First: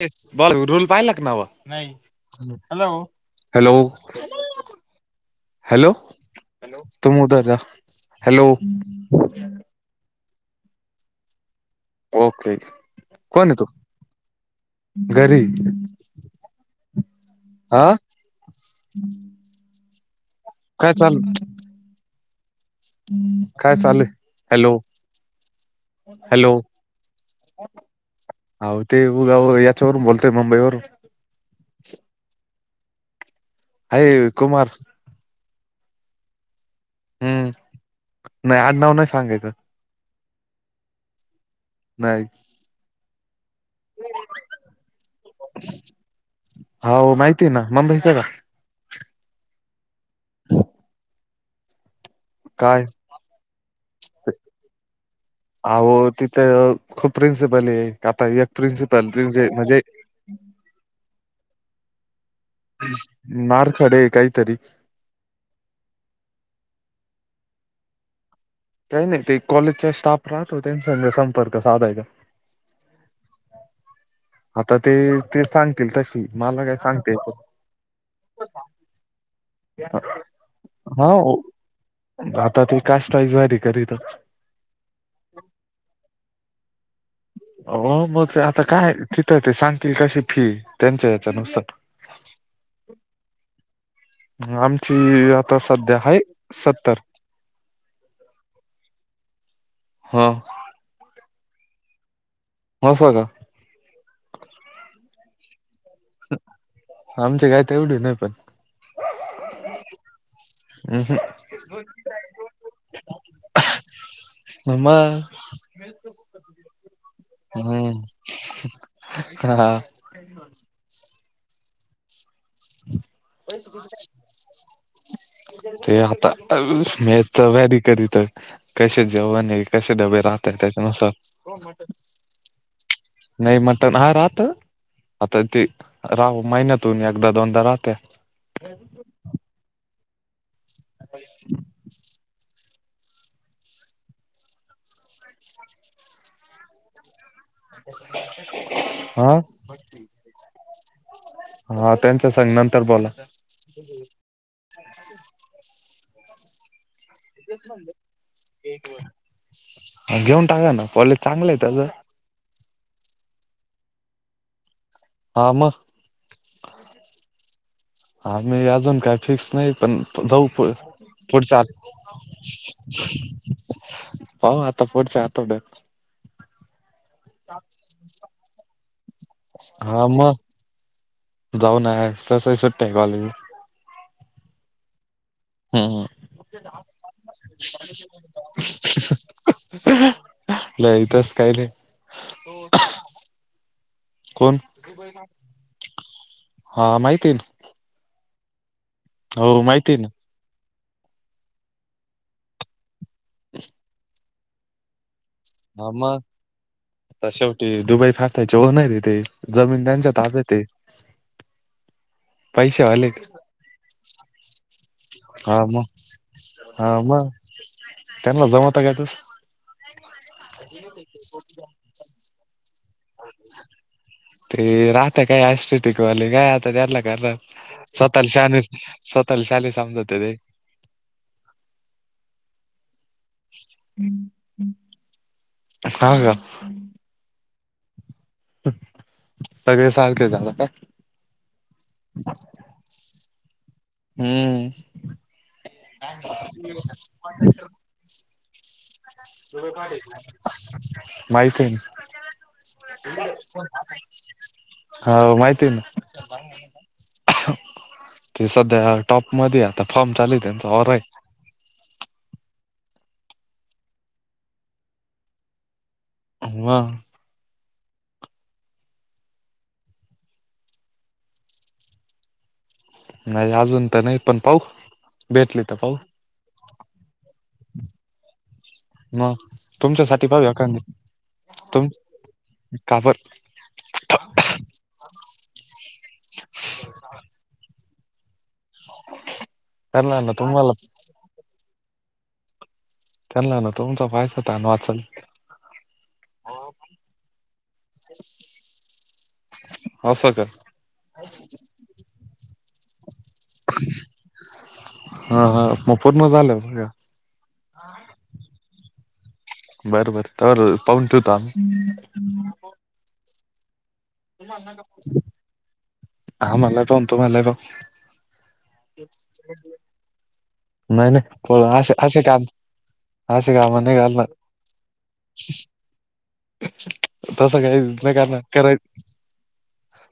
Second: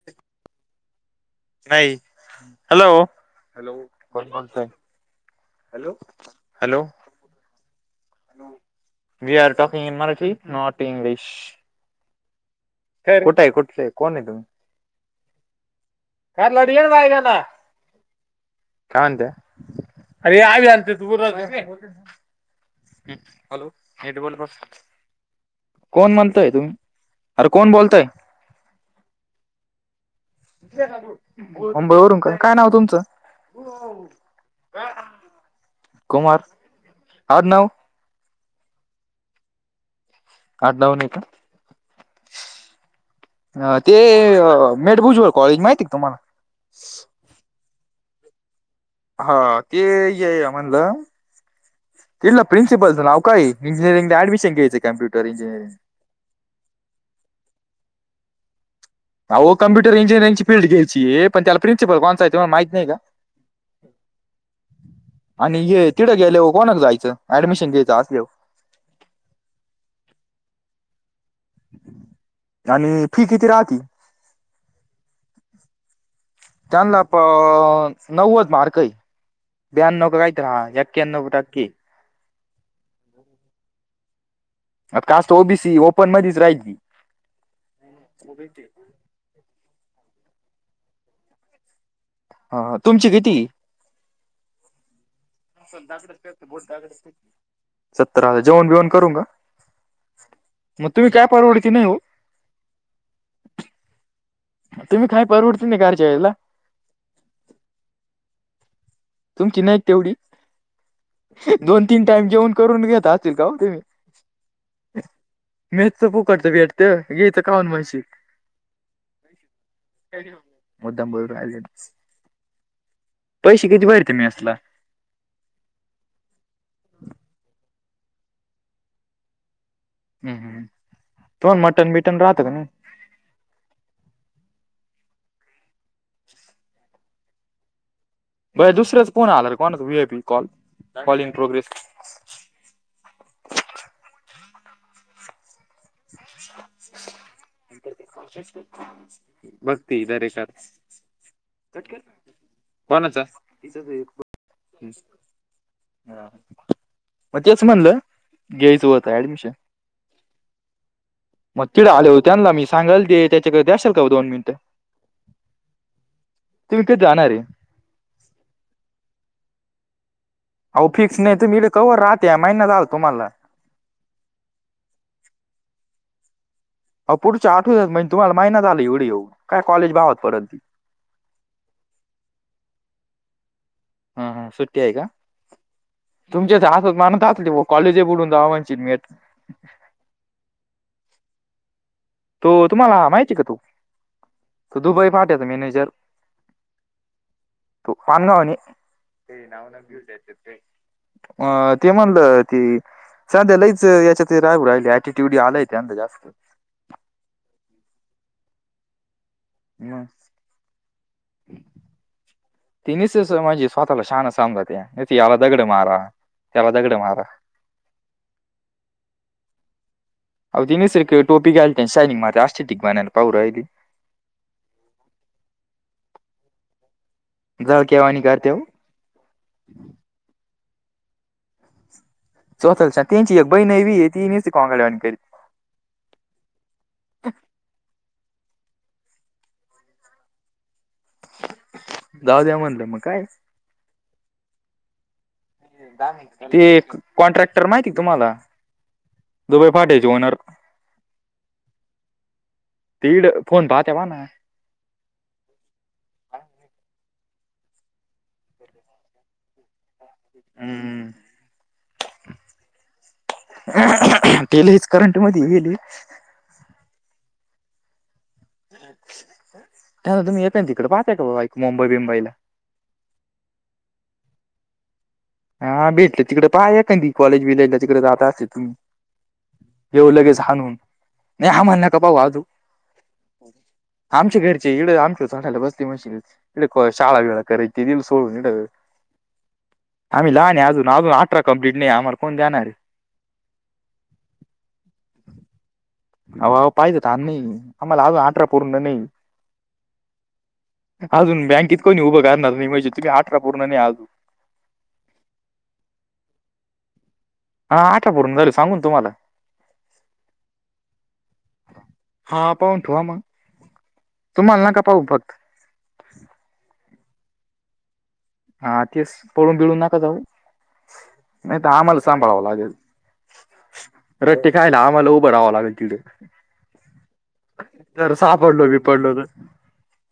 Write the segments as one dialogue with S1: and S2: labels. S1: ते ढोल पाहिला का, नवा नाही. Hello hello.
S2: कोण बोलतोय?
S1: हॅलो
S2: हॅलो
S1: तुम hello.
S2: We are talking in Marathi not English.
S1: Okay.
S2: कायर कुठं
S1: कोण
S2: आहे
S1: तू
S2: कुठ आहे कोण आहे तो?
S1: घरी.
S2: का लढ ये ना बायग ना
S1: हा
S2: काय म्हणते [unintelligible] अरे आ
S1: काय
S2: ते
S1: चालू
S2: तूर [unintelligible]
S1: काय चालू ये
S2: बोल बस.
S1: हॅलो.
S2: कोण म्हणतय
S1: हॅलो
S2: तु, अरे कोण बोलतय.
S1: हो ते उगा हेच्यावरून बोलतोय मुंबई वरून.
S2: मुंबई वरून काय काय नाव तुमचं?
S1: आहे कुमार.
S2: कुमार
S1: हम्म
S2: आडनाव
S1: नाही आडनाव नाही सांगायचं.
S2: आडनाव नाही का.
S1: नाही.
S2: अ ते मेठभुजबळ कॉलेज माहिती आहे का तुम्हाला?
S1: तेना [unintelligible] का?
S2: हा ते ये ये म्हणलं. तिथल्या
S1: काय
S2: प्रिन्सिपलचं नाव काय? इंजिरिंगला ऍडमशन घ्यायचं कॉम्प्युटर इंजिनिरिंगला.
S1: अहो तिथं खूप प्रिन्सिपल आहे, आता एक प्रिन्सिपल
S2: अहो
S1: [unintelligible] म्हणजे
S2: कम्प्युटर इंजिनिअरिंगची फील्ड घ्यायची आहे, पण त्याला प्रिन्सिपल कोणता हाय?
S1: मारखडे विकायच काहीतरी?
S2: आणि हे तिकडे गेल्यावर कोणाकडे जायचं, ऍडमिशन घ्यायचं असल्यावर?
S1: काही नाही ते. कॉलेजचा स्टाफ राहतो. त्यांच्याकडे संपर्क साधायचा.
S2: आणि फी किती राहती?
S1: आता ते ते सांगतील तशी मला काय
S2: त्यांना
S1: सांगते
S2: पण नव्वद मार्क ये.
S1: हा ओ-
S2: [unintelligible]
S1: आता. ते कास्ट व्हॉस वारी करीतात.
S2: आत. कास्ट तर ओ बी सी ओपन मध्येच राहिली.
S1: हो मग ते आता काय तिथं ते सांगतील तशी फी, त्यांच्या याच्या नुसार.
S2: हा.. तुमची किती?
S1: आमची आता सध्या आहे सत्तर
S2: सतराव्या जेवण बेवणं करू का?
S1: हो.
S2: मग तुम्ही काय परवड की नाही हो?
S1: असं का?
S2: तुम्ही काय? परवडते नाही [unintelligible] कार जेवायला.
S1: आमचे काय ते तेवढे नाय पण.
S2: तुमची नाहीत तेवढी.
S1: हम्म.
S2: दोन, तीन टाईम जेवन करून घेत असतील का हो.
S1: मग
S2: मिळतं फुकटचं भेटतं घेत खाऊन मग म. शी
S1: हम्म हा
S2: काय नेऊ? मुद्दाम बोलून राहिले तसं.
S1: [inaudible]
S2: पैसे किती भरती मेसला?
S1: [unintelligible] कसे? डबे राहतात. त्याच्यानुसार,
S2: तुम्हाला मटन बिटन राहतं का नाही
S1: नाही मटन हा राहतो. आता ती राहू महिन्यातून एकदा दोनदा राहत्या.
S2: बर दुसरेच फोन आला कोण? V I P call call इंग प्रोग्रेस. [inaudible]
S1: हा
S2: भघ ती दरेकर. [unintelligible] क
S1: हा त्यांच्या संग नंतर बोला
S2: कोणाचं? तिचा [unintelligible] हा. मग तेच म्हणलं, घ्यायचं होतं ऍडमिशन.
S1: घेऊन टाका. ना कॉलेज. चांगलं आहे
S2: मग
S1: त्याचं
S2: तिकडे आल्यावर त्यांना मी सांगल ते, त्याच्याकडे देशील का ओ दोन मिनिटं?
S1: हा मग.
S2: तुम्ही कधी जाणार आहे
S1: हा. मी अजून काय? फिक्स नाही पण जाऊ.
S2: अहो फिक्स नाही तर
S1: पुढच्या
S2: मीले कवर राहत्या, महिना झालं तुम्हाला.
S1: [inaudible] पाहू आता? पुढच्या आठवड्यात.
S2: अहो पुढच्या आठवड्यात म्हणजे तुम्हाला महिना झाला. ना तुम्हाला इथे येऊन.
S1: हा. मग, जाऊ नाय तशाही सुट्ट्या आहेत. कॉलेजला.
S2: हा. हा. सुट्टी आहे का?
S1: हम्म
S2: तुमच्यात असंम्हणत असतील. कॉलेज बुडवून जावा [unintelligible]
S1: [unintelligible] नाही तसं काही नाही.
S2: तो तुम्हाला माहितीये का? तो
S1: कोण
S2: तो दुबई फाट्याचा मॅनेजर.
S1: हा माहिती आहे तू
S2: तुफान
S1: माहिती आहे ना
S2: [unintelligible] अ ते म्हणलं, ती सध्या लईच याच्यात हे राहू राहिली एटी एवढी आले त्यांचं जास्त.
S1: तर शेवटी दुबई भारताचे हो नाहीरे ते. जमीन
S2: मग
S1: त्यांच्या ताब्यात हाय.
S2: ती निस स म्हणजे स्वतःला शहाण समते त याला दगड
S1: हा मग
S2: मारा. त्याला दगड
S1: हा
S2: मारा.
S1: मग त्यांना जमत काय त.
S2: अव ती नुसती टोपी घालते आणि शायनिंग मारते आषिक टिकबाणाने पाहू राहिली.
S1: ते राहता काय आश टिकवाले, काय आता त्यातला क
S2: जळक्यावाणी
S1: स्वतःला
S2: करते हो
S1: शान. स्वतःला शाले समजत ते.
S2: स्वतः त्यांची एक बहिण नैवी ये ती निसत कोंबड्या वाणी करीत.
S1: हा का. सगळे सारखे झालं का.
S2: जाऊ द्या म्हणलं मग काय.
S1: हम्म.
S2: [unintelligible] ते एक कॉन्ट्रॅक्टर माहिती हाय का तुम्हाला? दुबई फाट्याचे ओनर
S1: माहिती हाय ना.
S2: तिकडं फोन पाहते म्हणा.
S1: हो माहिती आहे ना, ते सध्या टॉपमध्ये आ आता फॉर्म चालू आहे. त्यांचा ओर हे.
S2: हम्म ते लईच करंटमध्ये गेले.
S1: [unintelligible]
S2: तेव्हा तुम्ही येताय तिकडे, पाहताय काय [unintelligible] मुंबई बिंबईला
S1: [unintelligible] अजून तर नाही पण पाहू. भेटली तर
S2: हा
S1: पाहू
S2: भेटले तिकडे पाहा एकाकी कॉलेज बिलेजला तिकडे जात असते तुम्ही.
S1: मग
S2: येऊ
S1: तुमच्यासाठी
S2: लगेच
S1: पाहू
S2: हाणून
S1: एखादी
S2: नाही हा म्हणू
S1: तुम
S2: नका आजू.
S1: काबर
S2: आमच्या घरचे येडं आमच्या झाडाला बसती म्हशीगत. एक शाळा बिळा करायची ती भी सोडलं.
S1: [inaudible] त्यांना ना
S2: आम्ही लहान आहे
S1: तुम्हाला
S2: अजून, अजून अठरा कम्प्लीट नाही. आम्हाला कोण देणार?
S1: त्यांना आना तुमचा पायचा तान वाचलं.
S2: अहो पाहिजे तर नाही. आम्हाला अजून अठरा पूर्ण नाही.
S1: असं का.
S2: अजून बँकेत कोणी उभं करणार नाही. म्हणजे तिकडे अठरा पूर्ण नाही अजून.
S1: हा हा.. मग पूर्ण झालं हे.
S2: हा आठरा पूर्ण झाले सांगून तुम्हाला.
S1: बर बर तवर पाहून ठेवतो आम्ही.
S2: हा पाहून ठेवा मग, तुम्हाला नका पाहू फक्त.
S1: हा मला पण तो मालय बघ.
S2: हा तेच पळून बिळून नका जाऊ.
S1: नाही नाही कॉल
S2: तर
S1: असे
S2: आम्हाला
S1: असे काम
S2: सांभाळावं लागेल
S1: असे काम नाही करणार.
S2: रट्टे खायला आम्हाला उभं राहावं लागेल तिकडे
S1: तसं काही
S2: जर
S1: नाहीकांना
S2: सापडलो
S1: करायच
S2: बिपडलो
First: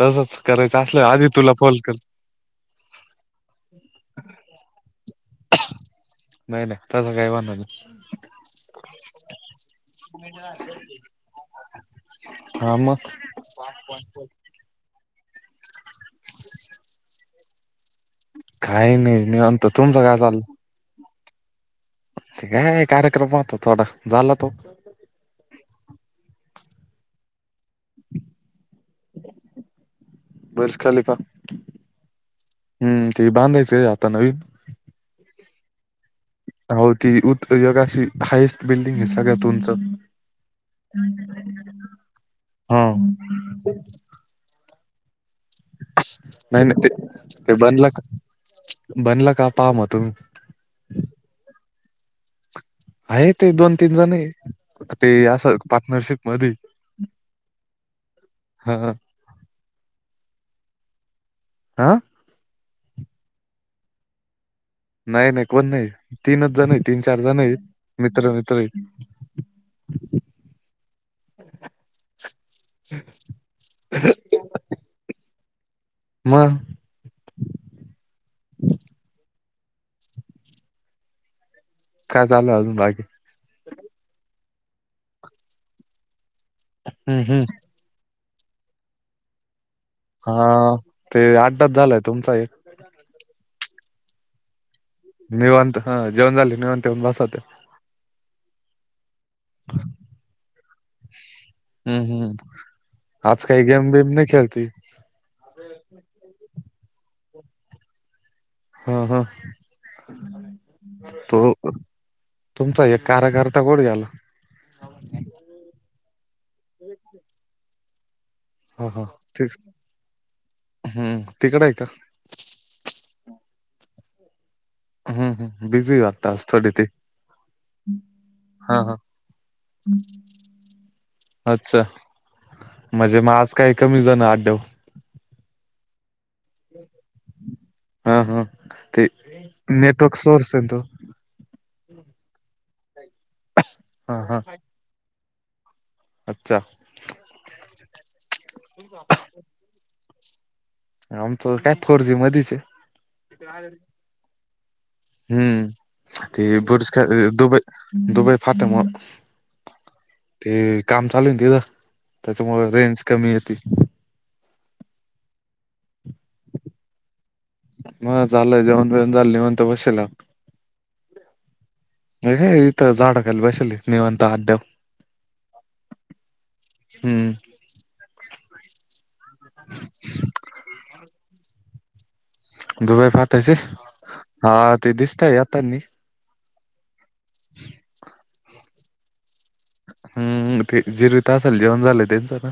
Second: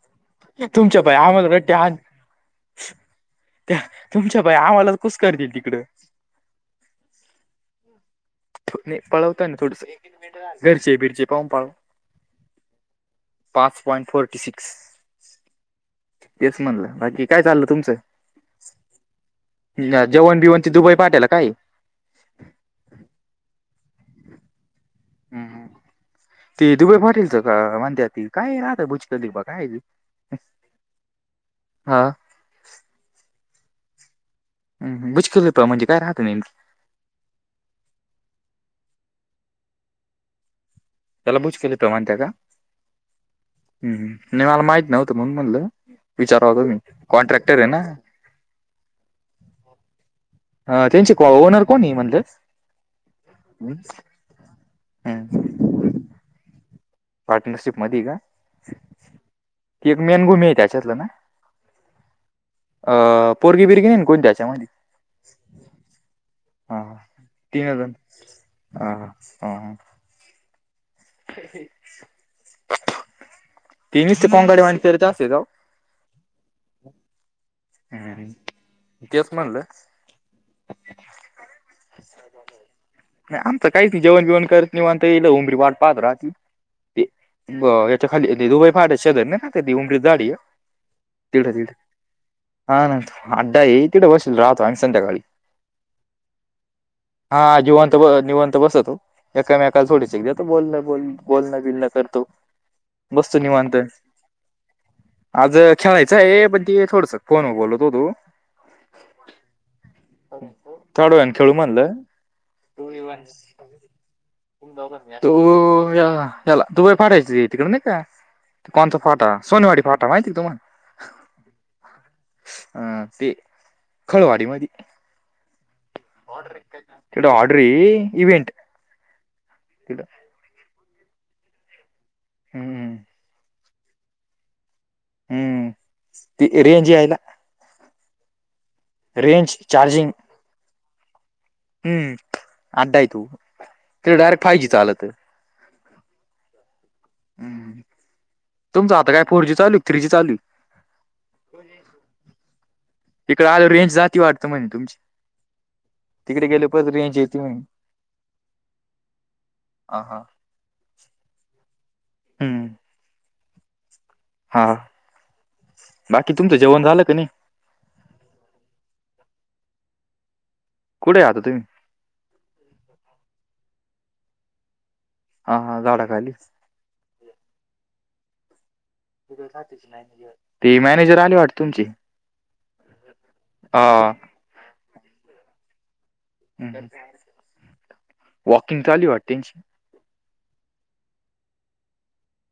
S1: तसच
S2: तर
S1: कराय.
S2: तुमच्या
S1: तसलं
S2: पाय
S1: आधी तुला
S2: आम्हाला रट्टे
S1: कॉल कर
S2: आण त्या तुमच्या बाई आम्हालाच कुसकरते तिकडं.
S1: नाही नाही तसं काय तेव्हा नगं.
S2: पळवताय ना थोडंसं. घ घरचे बिरचे पाहून पाळ
S1: हा. मग.
S2: पाच पॉंईट फोर्टीसी. तेच म्हणलं बाकी काय? चाललं तुमचं.
S1: काही नाही निवांत तुमचं काय
S2: जेवणं,
S1: चाललं
S2: बिवण. त दुबई पाठेला कायये?
S1: ते काय? कार्यक्रम होता. थोडा झाला तो.
S2: हम्म ते. दुबे, पाटील तर. म्हणते ती काय राहत [unintelligible] बुजत त बा काय
S1: बुर्ज खलिफा
S2: हा?
S1: हम्म. ते बांधायचंय. आता नवीन.
S2: ह. गुचखल म्हणजे काय? राहत [unintelligible]
S1: हावू ती. [unintelligible] गाशी हायस्ट बिल्डिंग आहे. सगळ्यात उंच.
S2: हयाला बूज [unintelligible] म्हणत्या काय?
S1: हम.
S2: हम् नाही मला माहित नव्हतं म्हण म्हणलं विचारवात
S1: नाही
S2: म
S1: नाही ते ते
S2: कॉन्ट्रॅक्टर आहे ना?
S1: बनला का बनला का पाहा म तुम्ही.
S2: ह त्यांची ओनर कोण म्हणले?
S1: आहे ते. दोन, तीन जण ते अस पार्टनरशिप मध्ये.
S2: पार्टनरशिप मध्ये का
S1: हा
S2: की एक मेनभूमी आहे त्याच्यातलं ना? [unintelligible]
S1: आ.
S2: अ पोरगी बिरगी नाही कोण? त्याच्यामध्ये.
S1: नाही नाही कोण नाही. तीनच जण आहे,
S2: हा
S1: तीन, चार जण आहेत.
S2: तीन जण
S1: मित्र-मित्र.
S2: ह ती निसती कोंकड्यावाणी करत असती राव.
S1: मग.
S2: हम तेच म्हणलं.
S1: काय चाललं अजून बाकी?
S2: नाही आमच काहीच जेवण बेवण करत नाही [unintelligible] म्हताल उमरी वाट पात राह
S1: हम्म हम्म
S2: ते खाली [unintelligible] उमर.
S1: हा ते आताच झालंय तुमचा ही.
S2: हा. न अडा. ईतिडे बशील राहतो इथं संध्याकाळी.
S1: निवांत. हा. जेवण झाले. निवंत येऊन बसवते.
S2: निवांत बसतो. एकामेकाला थोडीशी [unintelligible] बोलणं बिलण
S1: हम्म
S2: करतो
S1: हम्म.
S2: बसतो
S1: आज काही
S2: निवांत.
S1: गेम बेम नाही खेळती
S2: आज खेळायचं आहे पण ते थोडस फोन बोलत होतो.
S1: हा. हा.
S2: थोड्या वेळानं
S1: तो
S2: खेळू म्हणलं
S1: तुमचा एक कारागर. आता कुठे? गेला.
S2: तू हयाला दुबई फडायच तिकड नाही का?
S1: हा
S2: कोणचा?
S1: हा
S2: फाटा,
S1: ते
S2: सोनेवाडी फाटा माहितीय तुम्हाला.
S1: तिकडं आहे का?
S2: अ ते खळवाडी मदी.
S1: हम्म. हम्म. बिझी हो आता थोडी ते.
S2: तिकडं ऑर्डर आहे इव्हेंट
S1: हा. हा.
S2: तिकडं
S1: अच्छा
S2: हम्म
S1: म्हजे मग आज काही कमी जणां आडयावर.
S2: हम्म. ती रेंज यायला.
S1: हा. हा. ते.
S2: रेंज चार्जिंग
S1: नेटवर्क सोर्स येतो.
S2: हम्म अडाय तू त
S1: हा हा.
S2: डायरेक्ट फायव जी चालतय [unintelligible]
S1: अच्छा.
S2: हम् तुमचं आता काय फोर जी चालू थ्री जी चालूय?
S1: आमच काय फोर जी मध्येचये.
S2: तिकड आल्यावर रेंज जाते वाटतं म्हणे तुमची.
S1: हम्म ते
S2: तिकडे गेले परत
S1: बुरच
S2: रेंज
S1: [unintelligible]
S2: येते म्हणे
S1: दुबई दुबई फाटे मुळ.
S2: हा हा.
S1: ते काम चालू तिथं.
S2: हम्म
S1: त्याच्यामुळे रेंज कमी येते.
S2: हा बाकी तुमचं जेवण झालं क नाही?
S1: म झालंय जेवणं, बेवणं झालं निंवांत बसेला.
S2: कुेठेय आता तूम्ही?
S1: हे हे इथ झाडाखाली बसल निवांत अध्यम.
S2: हा ह झाडा खाली.
S1: हम्म.
S2: ते मॅनेजर आले वाट तुमची.
S1: दुबई फाटाचे हा ते दिसतय येतानी.
S2: ह [unintelligible] वॊकिंग चालू वाट त्यांची.
S1: हम् हम ते जिरवीत असल जेवण झालंय त्यांचं आता.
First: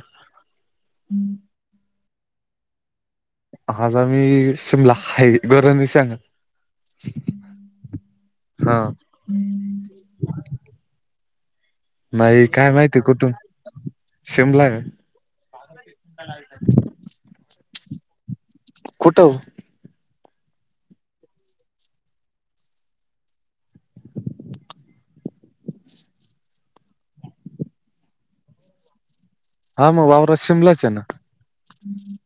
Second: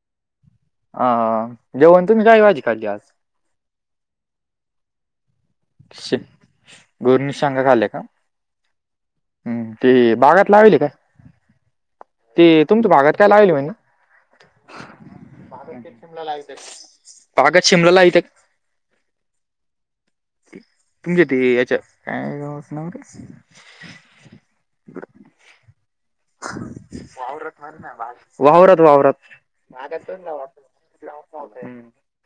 S2: हा जेवन तुम्ही काय भाजी खाल्ली आज?
S1: आज आम्ही शिमला खाय बर विशाल
S2: शे गोरणी शांगा खाल्ल्या का
S1: हा.
S2: हम्म, ते बागात लावेली काय?
S1: नाही
S2: ते
S1: काय
S2: तुमच्या
S1: माहिती
S2: बागात काय
S1: कुठून
S2: लाविली म्हणी?
S1: शिमला आहे
S2: बागात शिमला लावीत तेत
S1: कुठ?
S2: तुमच्या ते याच्यात हम. वावरात म्हणा वावरात वावरात.
S1: हा मग वावरात शिमलाच आहे ना
S2: [unintelligible] मा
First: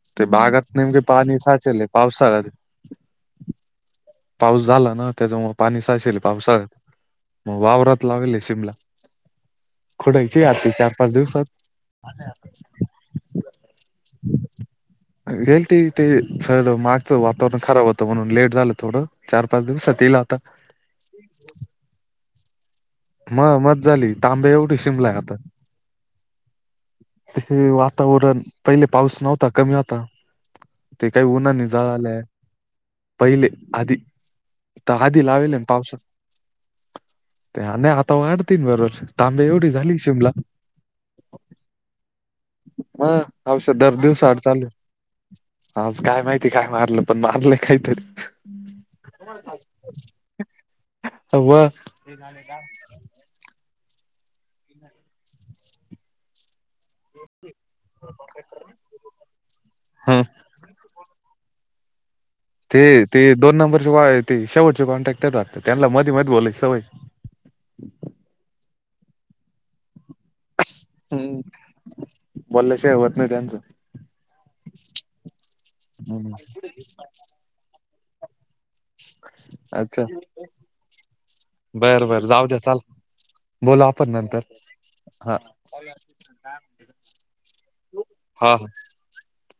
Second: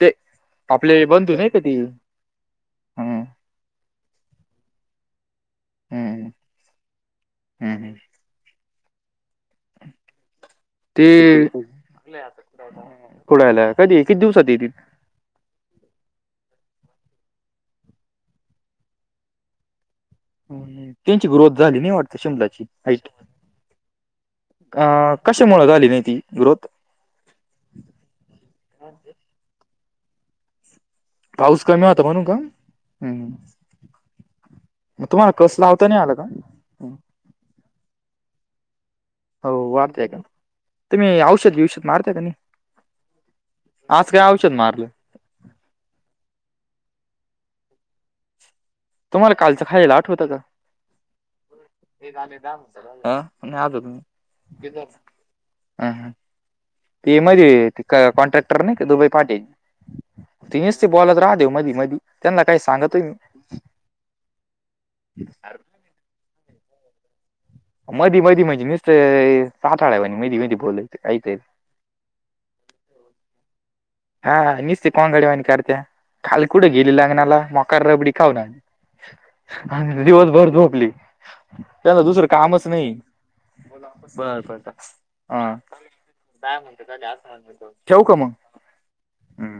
S2: ते
S1: बागात नेमके
S2: आपले बंधू
S1: पाणी
S2: नाही का ते
S1: साचेल पावसाळ्यात
S2: हम.
S1: पाऊस झाला ना त्याच्यामुळे पाणी साचेल
S2: हम्म,
S1: पावसाळ्यात मग
S2: हम्म.
S1: वावरात लावले शिमला. खुडायची यात चार पाच दिवसात.
S2: ते पुढायला कधी किती दिवसात येते
S1: गेल ते ते सगळ मागच वातावरण खराब होतं म्हणून लेट झालं. थोडं चार पाच दिवसात येईल आता.
S2: त्यांची ग्रोथ झाली नाही वाटत शीमलाची?
S1: म मत झाली तांबे एवढी
S2: अ
S1: शिमलाय आता
S2: कशा मुळ झाली नाही ती ग्रोथ?
S1: हे वातावरण पहिले पाऊस नव्हता कमी होता. ते काही
S2: पाऊस
S1: उन्हानी
S2: कमी होता
S1: जळालेय
S2: म्हणून का हम्म.
S1: पहिले आधी. ताहा
S2: मग
S1: आधी
S2: तुम्हाला कस
S1: लावले
S2: लावता
S1: पावसा
S2: नाही आला का हम्म.
S1: ते आता वाढतीन बरच [unintelligible]
S2: हो वाढतेय का तुम्ही औषध बिवषध मारताय का नाही?
S1: म औषध दर
S2: आज
S1: दिवसा
S2: काय
S1: आड
S2: औषध
S1: चालूये.
S2: मारलं
S1: आज काय माहिती काय मारलं पण मारलंय काहीतरी.
S2: तुम्हाला कालचं खायल आठवत का?
S1: व
S2: नाही अजून हम हम [unintelligible] ते मध्ये क कॉन्ट्रॅक्टर नाही का दुबे फाटे?
S1: ह
S2: ते निस्त बोलत राहते मधी मधी. त्यांना काही
S1: ते
S2: सांगतोय मी
S1: ते दोन नंबरचे बा ते शेटचे कॉन्ट्रॅक्टर राहत त्यांना मधी मध्ये बोलायची सवये.
S2: मधी मधी म्हणजे नुसतं चाटल्यावाणी [unintelligible] मी मधी बोलय.
S1: हम्म बोलल्याशिवाय होत नाही त्यांचं.
S2: हा हा निसते कोंगाद्या वाणी करत्या काल कुठं गेली लग्नाला मोकार रबडी खाऊ न आले
S1: अच्छा
S2: आणि दिवसभर झोपली त्यांना
S1: बर बर
S2: दुसरं
S1: जाऊ द्या
S2: कामच
S1: चाल
S2: नाही.
S1: बोलू आपण
S2: बर
S1: नंतर
S2: बर हा. काय म्हणत का जास्त ठेव का मग?
S1: हा
S2: हम्.